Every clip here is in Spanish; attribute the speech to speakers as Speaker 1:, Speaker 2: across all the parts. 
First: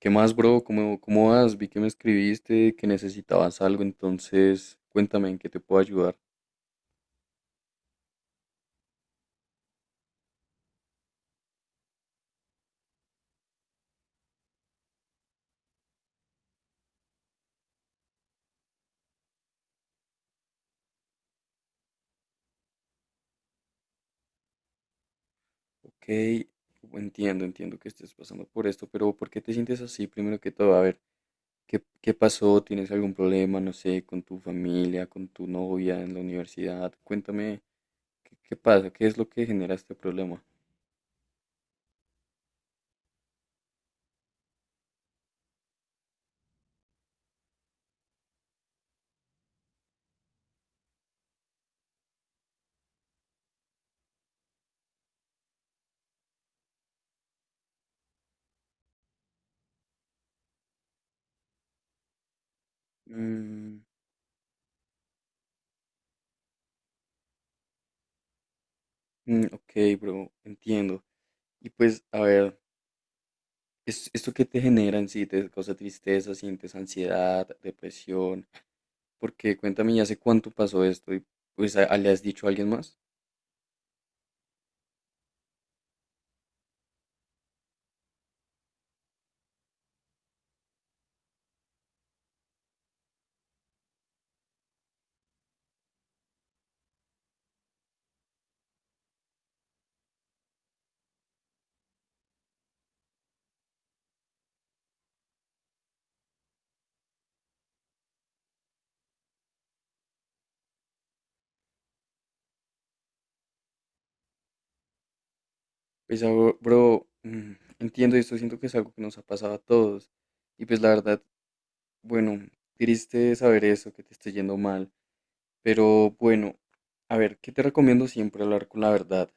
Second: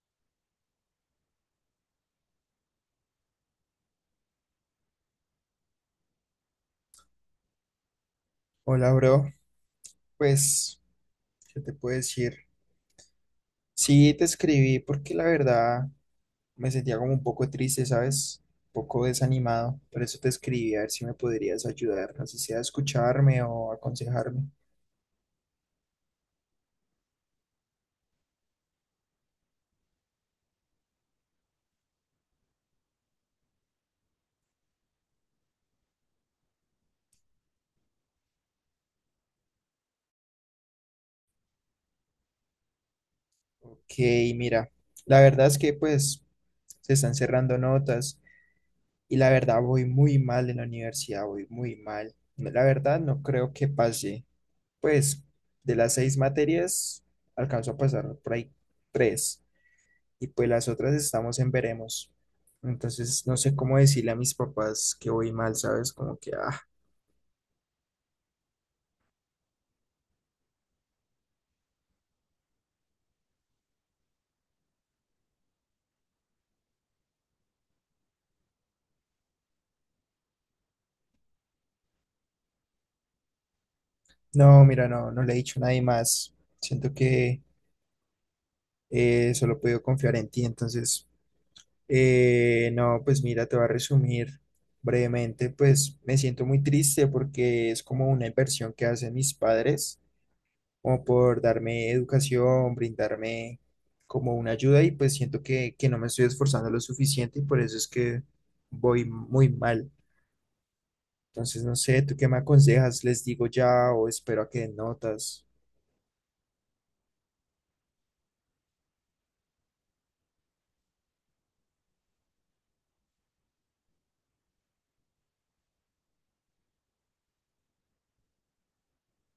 Speaker 1: ¿Qué más, bro? ¿Cómo vas? Vi que me escribiste, que necesitabas algo, entonces cuéntame en qué te puedo ayudar.
Speaker 2: Hola, bro. Pues, ¿qué te puedo decir? Sí, te escribí porque la verdad me sentía como un poco triste, ¿sabes? Un poco desanimado. Por eso te escribí a ver si me podrías ayudar, así sea a escucharme o aconsejarme.
Speaker 1: Ok, entiendo que estés pasando por esto, pero ¿por qué te sientes así? Primero que todo, a ver, ¿qué pasó? ¿Tienes algún problema, no sé, con tu familia, con tu novia en la universidad? Cuéntame, ¿qué pasa? ¿Qué es lo que genera este problema?
Speaker 2: Ok, mira, la verdad es que pues se están cerrando notas y la verdad voy muy mal en la universidad, voy muy mal. No, la verdad no creo que pase, pues de las seis materias alcanzo a pasar por ahí tres. Y pues las otras estamos en veremos. Entonces, no sé cómo
Speaker 1: Mm,
Speaker 2: decirle a mis papás que voy mal, ¿sabes? Como que,
Speaker 1: ok, bro, entiendo. Y pues, a ver, ¿esto que te genera en sí? ¿Te causa tristeza? ¿Sientes ansiedad, depresión? Porque cuéntame, ¿y hace cuánto pasó esto? Y pues ¿ le has dicho a alguien más?
Speaker 2: no, mira, no le he dicho a nadie más. Siento que solo puedo confiar en ti. Entonces, no, pues mira, te voy a resumir brevemente. Pues me siento muy triste porque es como una inversión que hacen mis padres como por darme educación, brindarme como una ayuda y pues siento que no me estoy esforzando lo suficiente y por eso es que voy muy mal. Entonces, no sé, ¿tú qué me aconsejas? ¿Les digo ya o espero a que den notas?
Speaker 1: Pues bro, entiendo esto, siento que es algo que nos ha pasado a todos. Y pues la verdad, bueno, triste saber eso, que te esté yendo mal. Pero bueno, a ver, ¿qué te recomiendo? Siempre hablar con la verdad,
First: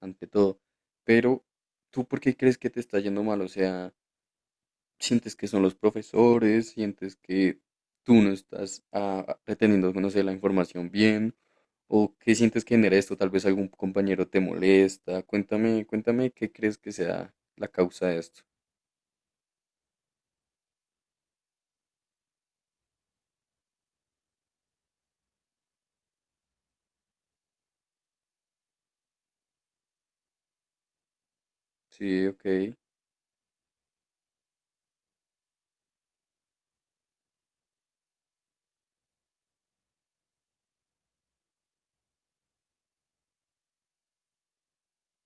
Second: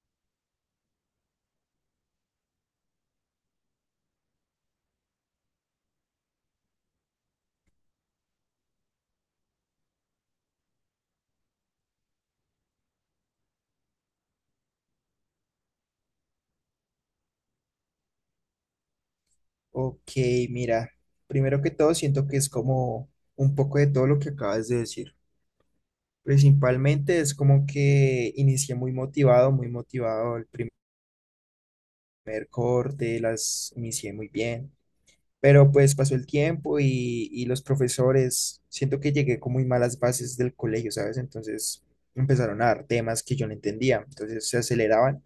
Speaker 1: ante todo. Pero, ¿tú por qué crees que te está yendo mal? O sea, sientes que son los profesores, sientes que tú no estás reteniendo, no sé, la información bien, o qué sientes que genera esto, tal vez algún compañero te molesta, cuéntame, cuéntame qué crees que sea la causa de esto.
Speaker 2: Ok, mira, primero que todo siento que es como un poco de todo lo que acabas de decir. Principalmente es como que inicié muy motivado el primer
Speaker 1: Sí, ok,
Speaker 2: corte, las inicié muy bien. Pero pues pasó el tiempo y los profesores, siento que llegué con muy malas bases del colegio, ¿sabes? Entonces empezaron a dar temas que yo no entendía, entonces se aceleraban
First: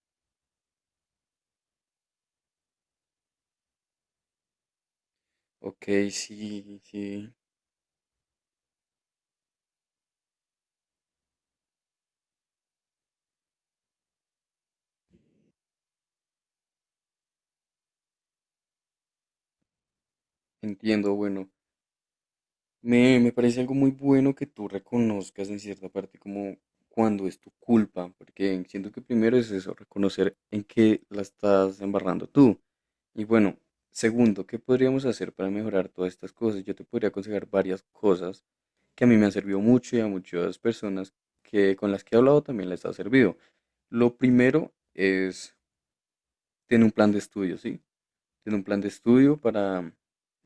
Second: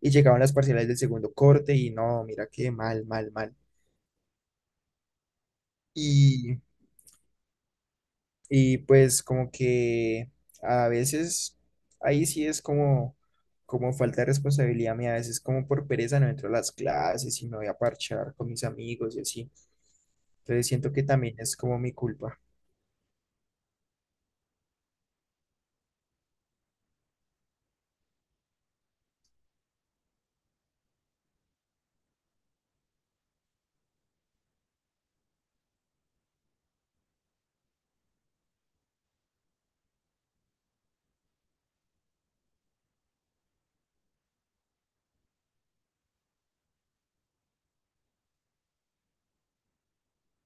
Speaker 2: y llegaban las parciales del segundo corte y no, mira qué mal, mal, mal.
Speaker 1: ok,
Speaker 2: Y,
Speaker 1: sí, sí,
Speaker 2: y pues como que a veces ahí sí es como falta de responsabilidad mía, a veces como por pereza no entro a las clases y me voy a parchar con mis amigos y así. Entonces siento que
Speaker 1: entiendo,
Speaker 2: también
Speaker 1: bueno.
Speaker 2: es como mi culpa.
Speaker 1: Me parece algo muy bueno que tú reconozcas en cierta parte como cuando es tu culpa, porque siento que primero es eso, reconocer en qué la estás embarrando tú. Y bueno, segundo, ¿qué podríamos hacer para mejorar todas estas cosas? Yo te podría aconsejar varias cosas que a mí me han servido mucho y a muchas personas que con las que he hablado también les ha servido. Lo primero es tener un plan de estudio, ¿sí? Tener un plan de estudio para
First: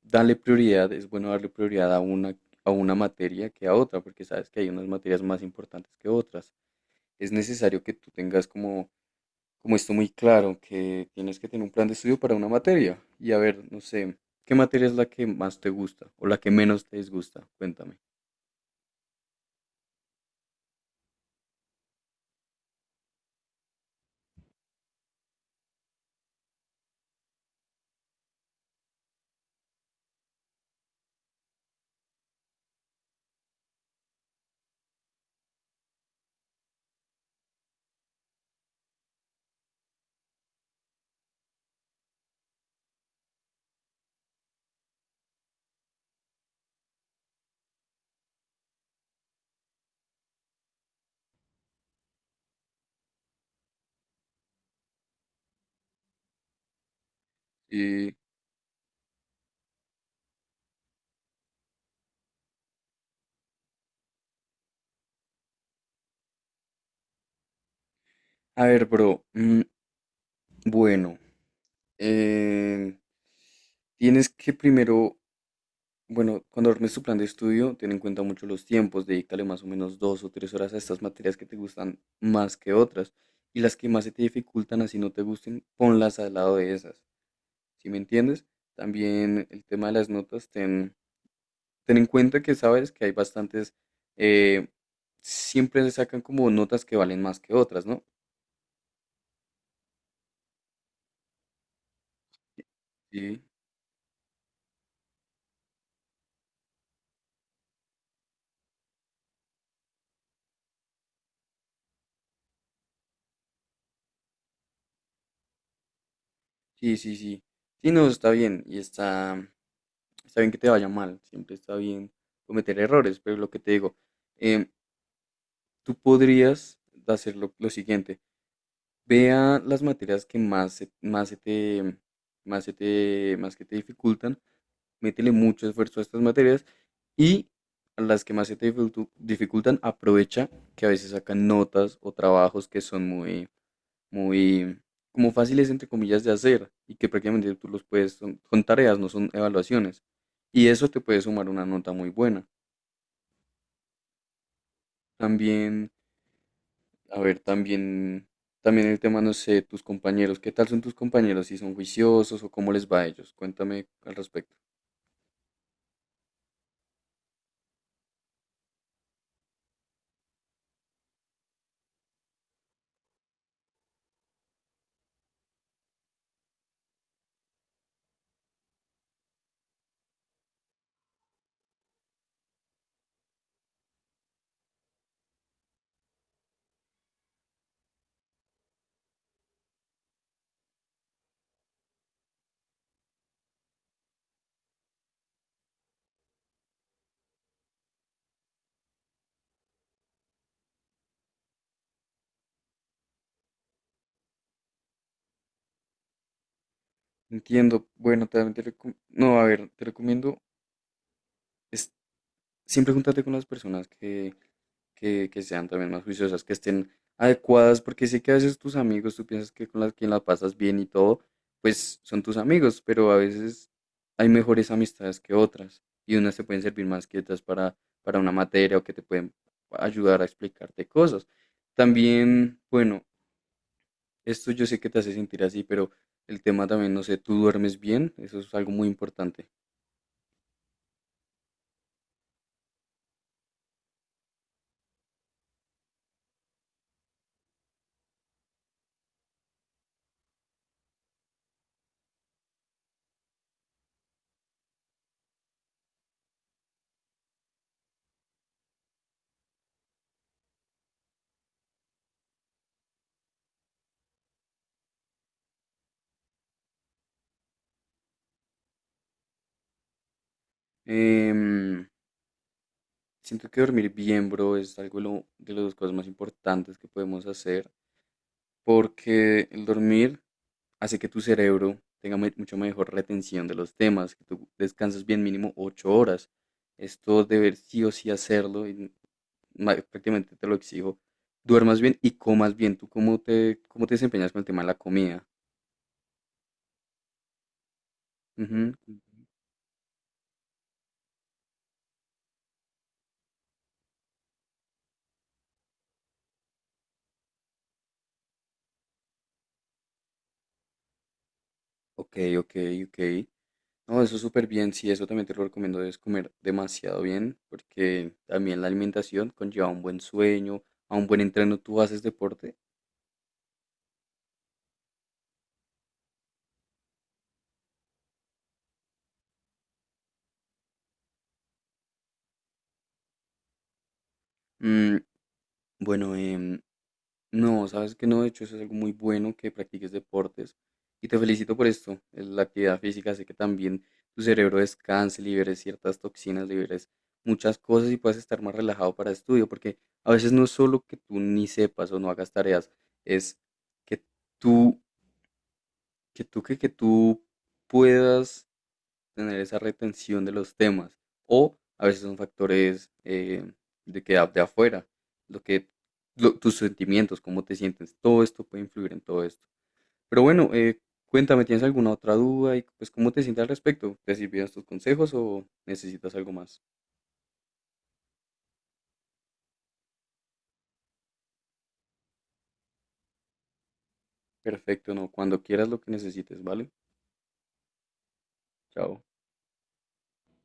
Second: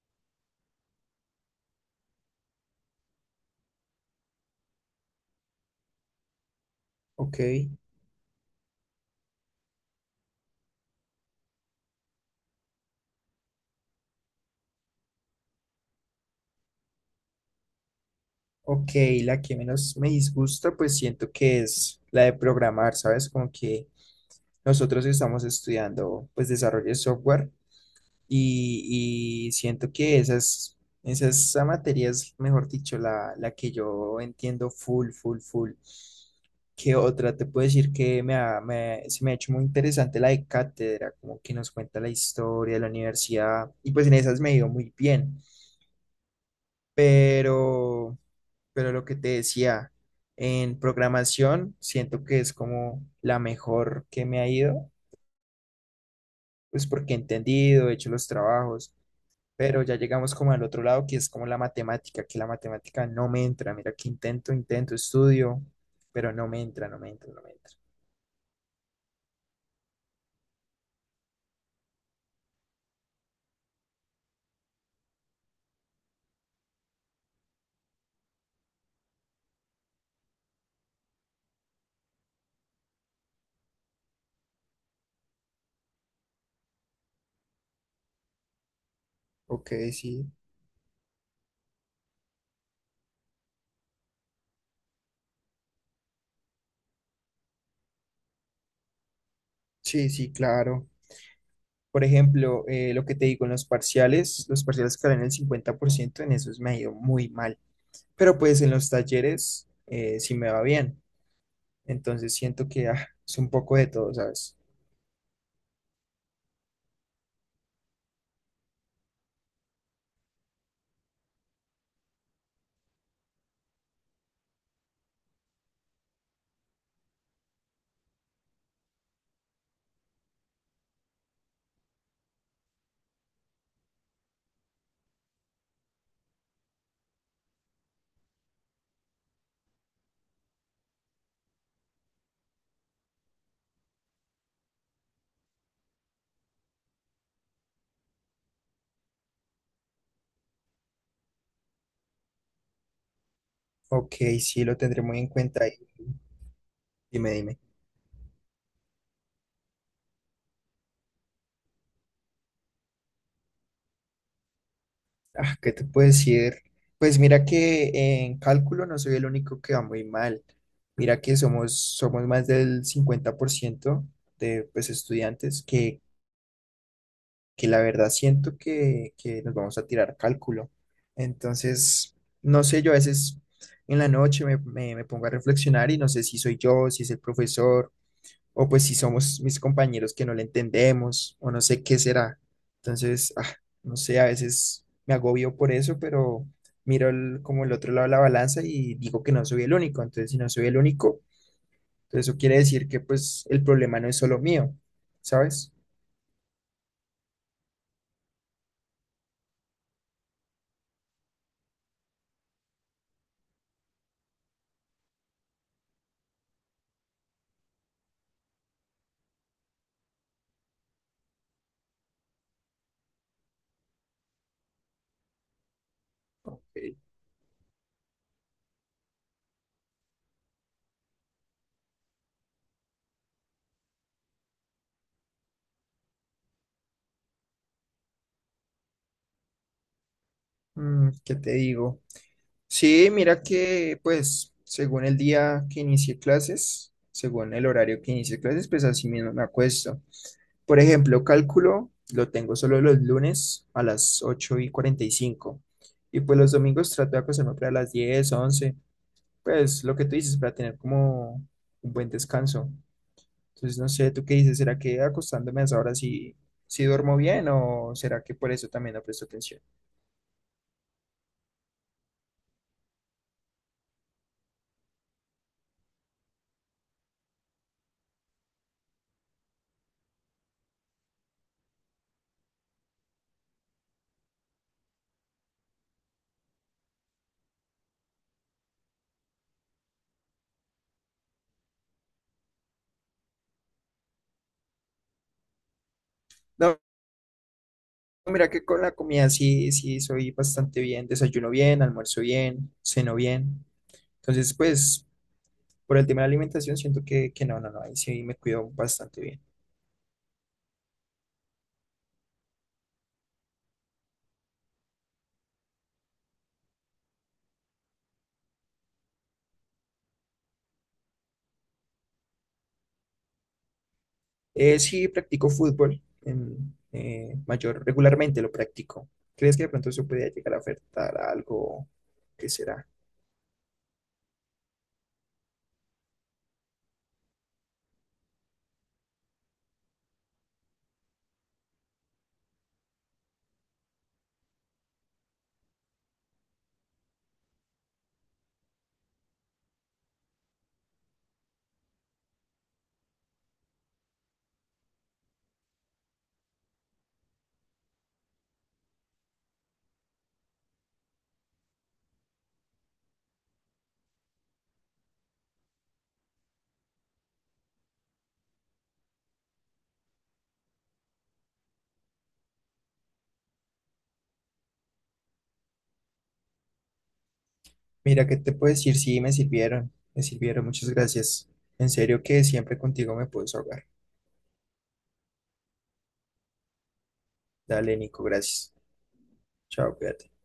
Speaker 1: darle prioridad. Es bueno darle prioridad a una materia que a otra, porque sabes que hay unas materias más importantes que otras. Es
Speaker 2: Ok.
Speaker 1: necesario que tú tengas como esto muy claro, que tienes que tener un plan de estudio para una materia. Y a ver, no sé, ¿qué materia es la que más te gusta o la que menos te disgusta? Cuéntame.
Speaker 2: Ok, la que menos me disgusta, pues siento que es la de programar, ¿sabes? Como que nosotros estamos estudiando, pues, desarrollo de software y siento que esa materia es, mejor dicho, la que yo entiendo full, full, full. ¿Qué otra? Te puedo decir que se me ha hecho muy interesante la de cátedra, como que nos cuenta la historia de la universidad y pues en esas me ha ido muy bien, pero lo que te decía, en programación siento que es como la mejor que me ha ido, pues porque he entendido, he hecho
Speaker 1: Y,
Speaker 2: los trabajos, pero ya llegamos como al otro lado que es como la matemática, que la matemática no me entra, mira que intento, intento, estudio, pero no me entra, no me entra, no me entra.
Speaker 1: a ver, bro, bueno, eh, tienes que primero, bueno, cuando armes tu plan de estudio, ten en cuenta mucho los tiempos, dedícale más o menos 2 o 3 horas a estas materias que te gustan más que otras, y las que más se te dificultan, así no te gusten, ponlas al lado de esas, ¿sí me entiendes? También el
Speaker 2: Ok,
Speaker 1: tema de las
Speaker 2: sí,
Speaker 1: notas. Ten en cuenta que sabes que hay bastantes, eh, siempre se sacan como notas que valen más que otras, ¿no?
Speaker 2: sí, sí, claro. Por ejemplo, lo que te
Speaker 1: Sí,
Speaker 2: digo en los parciales, que en el 50% en esos me ha ido muy mal, pero pues en los talleres sí me va bien. Entonces siento que es un poco de todo, ¿sabes?
Speaker 1: sí, sí, sí. Sí, no, está bien. Y está bien que te vaya mal. Siempre está bien cometer errores. Pero lo que te digo, em, tú podrías hacer lo siguiente. Vea las materias que más, se te, más, se te, más que te dificultan, métele mucho esfuerzo a estas materias y a las que más se te dificultan, aprovecha que a veces sacan notas o trabajos que son muy, muy como fáciles entre comillas de hacer y que prácticamente tú los puedes, son tareas, no son evaluaciones. Y eso te puede sumar una nota muy buena.
Speaker 2: Ok, sí, lo tendré muy en cuenta y
Speaker 1: También, a
Speaker 2: dime,
Speaker 1: ver,
Speaker 2: dime.
Speaker 1: también, también el tema, no sé, tus compañeros, ¿qué tal son tus compañeros? ¿Si son juiciosos o cómo les va a ellos? Cuéntame al respecto.
Speaker 2: Ah, ¿qué te puedo decir? Pues mira que en cálculo no soy el único que va muy mal. Mira que somos más del 50% de pues, estudiantes que la verdad siento que nos vamos a tirar cálculo. Entonces, no sé, yo a veces en la noche me pongo a reflexionar y no sé si soy yo, si es el profesor, o pues si somos mis compañeros que no le entendemos, o no sé qué será. Entonces, no sé, a veces me agobio por eso, pero miro como el otro lado de la balanza y digo que no soy el único. Entonces, si no soy el único, entonces eso quiere decir que pues el problema no es solo mío, ¿sabes?
Speaker 1: Entiendo, bueno, también no, a ver, te recomiendo, es, siempre júntate con las personas que sean también más juiciosas, que estén adecuadas, porque sé que a veces tus amigos, tú piensas que con las quien la pasas bien y todo, pues son tus amigos, pero a veces hay mejores amistades que otras y unas te pueden servir
Speaker 2: Ok.
Speaker 1: más que otras para una materia o que te pueden ayudar a explicarte cosas. También, bueno, esto yo sé que te hace sentir así, pero el tema también, no sé, tú duermes bien, eso es algo muy importante.
Speaker 2: Mm, ¿qué te digo? Sí, mira que pues según el día que inicie clases, según el horario que inicie clases, pues así mismo me acuesto. Por ejemplo, cálculo lo tengo solo los lunes a las 8:45 y pues los domingos trato de acostarme para las 10, 11. Pues lo que tú dices, para tener como un buen descanso. Entonces, no sé, ¿tú qué dices? ¿Será que acostándome a esa hora sí, sí duermo bien o será que por eso también no presto atención?
Speaker 1: Em, siento que dormir bien, bro, es algo de, de las cosas más importantes que podemos hacer. Porque el dormir hace que tu cerebro tenga mucho mejor retención de los temas, que tú descanses bien mínimo 8 horas. Esto deber sí o sí hacerlo, y prácticamente te lo exijo. Duermas bien y comas bien. ¿Tú cómo te desempeñas con el tema de la comida?
Speaker 2: No, mira que
Speaker 1: Ujú.
Speaker 2: con la comida sí, sí soy bastante bien, desayuno bien, almuerzo bien, ceno bien. Entonces, pues, por el tema de la alimentación, siento que no, no, no, ahí sí me cuido bastante bien.
Speaker 1: Ok, ok, ok. No, eso es súper bien. Sí, eso también te lo recomiendo. Debes comer demasiado bien porque también la alimentación conlleva un buen sueño, a un buen entreno. ¿Tú haces deporte?
Speaker 2: Sí, practico fútbol en, mayor, regularmente lo practico. ¿Crees que de pronto eso podría llegar a afectar a algo? ¿Qué será?
Speaker 1: Mm, bueno, no, sabes que no, de hecho eso es algo muy bueno que practiques deportes y te felicito por esto. Es la actividad física hace que también tu cerebro descanse, liberes ciertas toxinas, liberes muchas cosas y puedas estar más relajado para estudio, porque a veces no es solo que tú ni sepas o no hagas tareas, es que tú, tú puedas tener esa retención de los temas. O a veces son factores de que de afuera, lo tus sentimientos, cómo te sientes, todo esto puede influir en todo esto. Pero bueno, cuéntame, ¿tienes alguna otra duda y pues cómo te sientes al respecto? ¿Te sirvieron tus consejos o necesitas algo más?
Speaker 2: Mira, ¿qué te puedo decir? Sí, me sirvieron, muchas gracias. En serio que siempre contigo me puedes ahogar.
Speaker 1: Perfecto, no, cuando quieras lo que necesites, ¿vale?
Speaker 2: Dale, Nico, gracias.
Speaker 1: Chao.
Speaker 2: Chao, cuídate.